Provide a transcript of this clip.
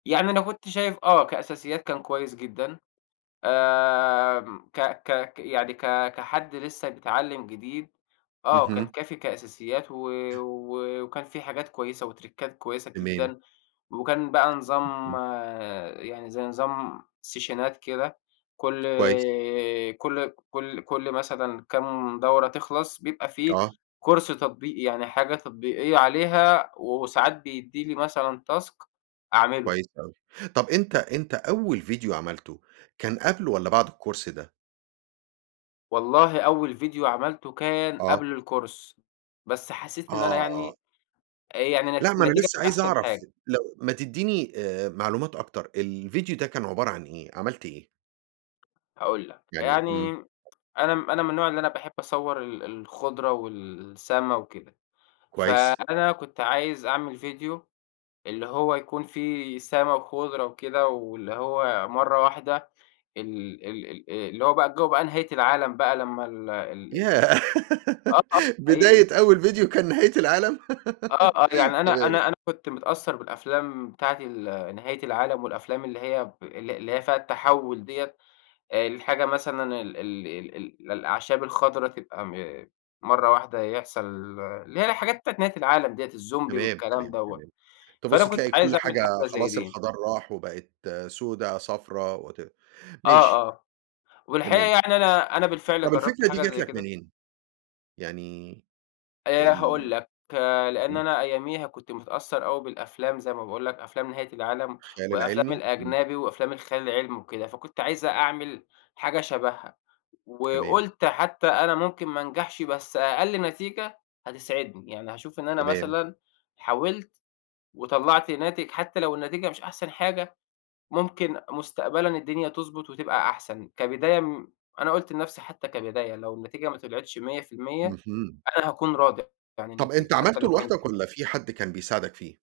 يعني أنا كنت شايف آه، كأساسيات كان كويس جدًا، آمم ك ك يعني ك كحد لسّه بيتعلّم جديد، آه كان اهم. كافي كأساسيات و وكان فيه حاجات كويسة وترِكّات كويسة تمام. جدًا، وكان بقى نظام اهم. يعني زي نظام سيشنات كده كلّ كويس. كلّ كلّ كلّ مثلًا كام دورة تخلَص بيبقى في آه. كورس تطبيقي يعني حاجة تطبيقية عليها، وساعات بيدّي لي مثلًا task أعملُه. كويس أوي، طب أنت أنت أول فيديو عملته، كان قبل والّا بعد الكورس ده؟ والله أول فيديو عملته كان آه. قبل الكورس، بس حسّيت إن أنا آه. يعني آآ يعني ن لا ما أنا نتيجة لسّه مش عايز أحسن أعرف حاجة. لو ما تدّيني آآ معلومات أكتر، الفيديو ده كان عبارة عن إيه، عملْت إيه؟ هاقول لك يعني يعني إمم. أنا أنا من النوع اللي أنا باحب أصوّر ال الخُضرة والسما وكده، كويس. فأنا كنت عايز أعمل فيديو اللي هو يكون فيه سما وخُضرة وكده واللي هو مَرّة واحدة ال ال ال اللي هو بقى جو بقى نهاية العالَم بقى لمّا ال ال ال ال ياه! آه، آه حقيقي. بداية أول فيديو كان نهاية العالم! آه، آه، يعني أنا تمام. أنا أنا كنت متأثّر بالأفلام بتاعة ال نهاية العالم والأفلام اللي هي ب اللي اللي هي فيها التحوُّل ديّة، الحاجة مثلًا ال ال ال ال الأعشاب الخَضرا تبقى م مَرّة واحدة يحصَل اللي هي الحاجات بتاعة نهاية العالم ديّة، الزومبي تمام، والكلام تمام، دوّة، تمام، فأنا تبُص كنت تلاقي عايز كلّ أعمل حاجة حاجة زي خلاص دي. الخَضار راح، وبقِت سودا صفرا وات آه، ماشي. آه، والحقيقة تمام. يعني أنا أنا بالفعل طب جرّبت الفكرة دي حاجة جات زي لك كده منين؟ يعني آآ ال هاقول لك، لإن امم. أنا أياميها كنت متأثّر أوي بالأفلام زي ما باقول لك أفلام نهاية العالم، الخيال والأفلام العلمي، امم. الأجنبي وأفلام الخيال العلمي وكده، فكنت عايز أعمل حاجة شبهها، تمام. وقُلت حتّى أنا ممكن ما أنجحش بس أقل نتيجة هتسعدني، يعني هاشوف إن أنا تمام. مثلًا حاولت، وطلَّعت ناتج حتى لو النتيجة مش أحسن حاجة، ممكن مستقبلًا الدنيا تضبُط وتبقى أحسن، كبداية أنا قُلت لنفْسي حتّى كبداية لو النتيجة ما طلعتش 100% اهم. أنا هاكون راضي عن طب أنت النتيجة حتّى عملته لو كانت لوحدك إيه. والّا في حد كان بيساعدك فيه؟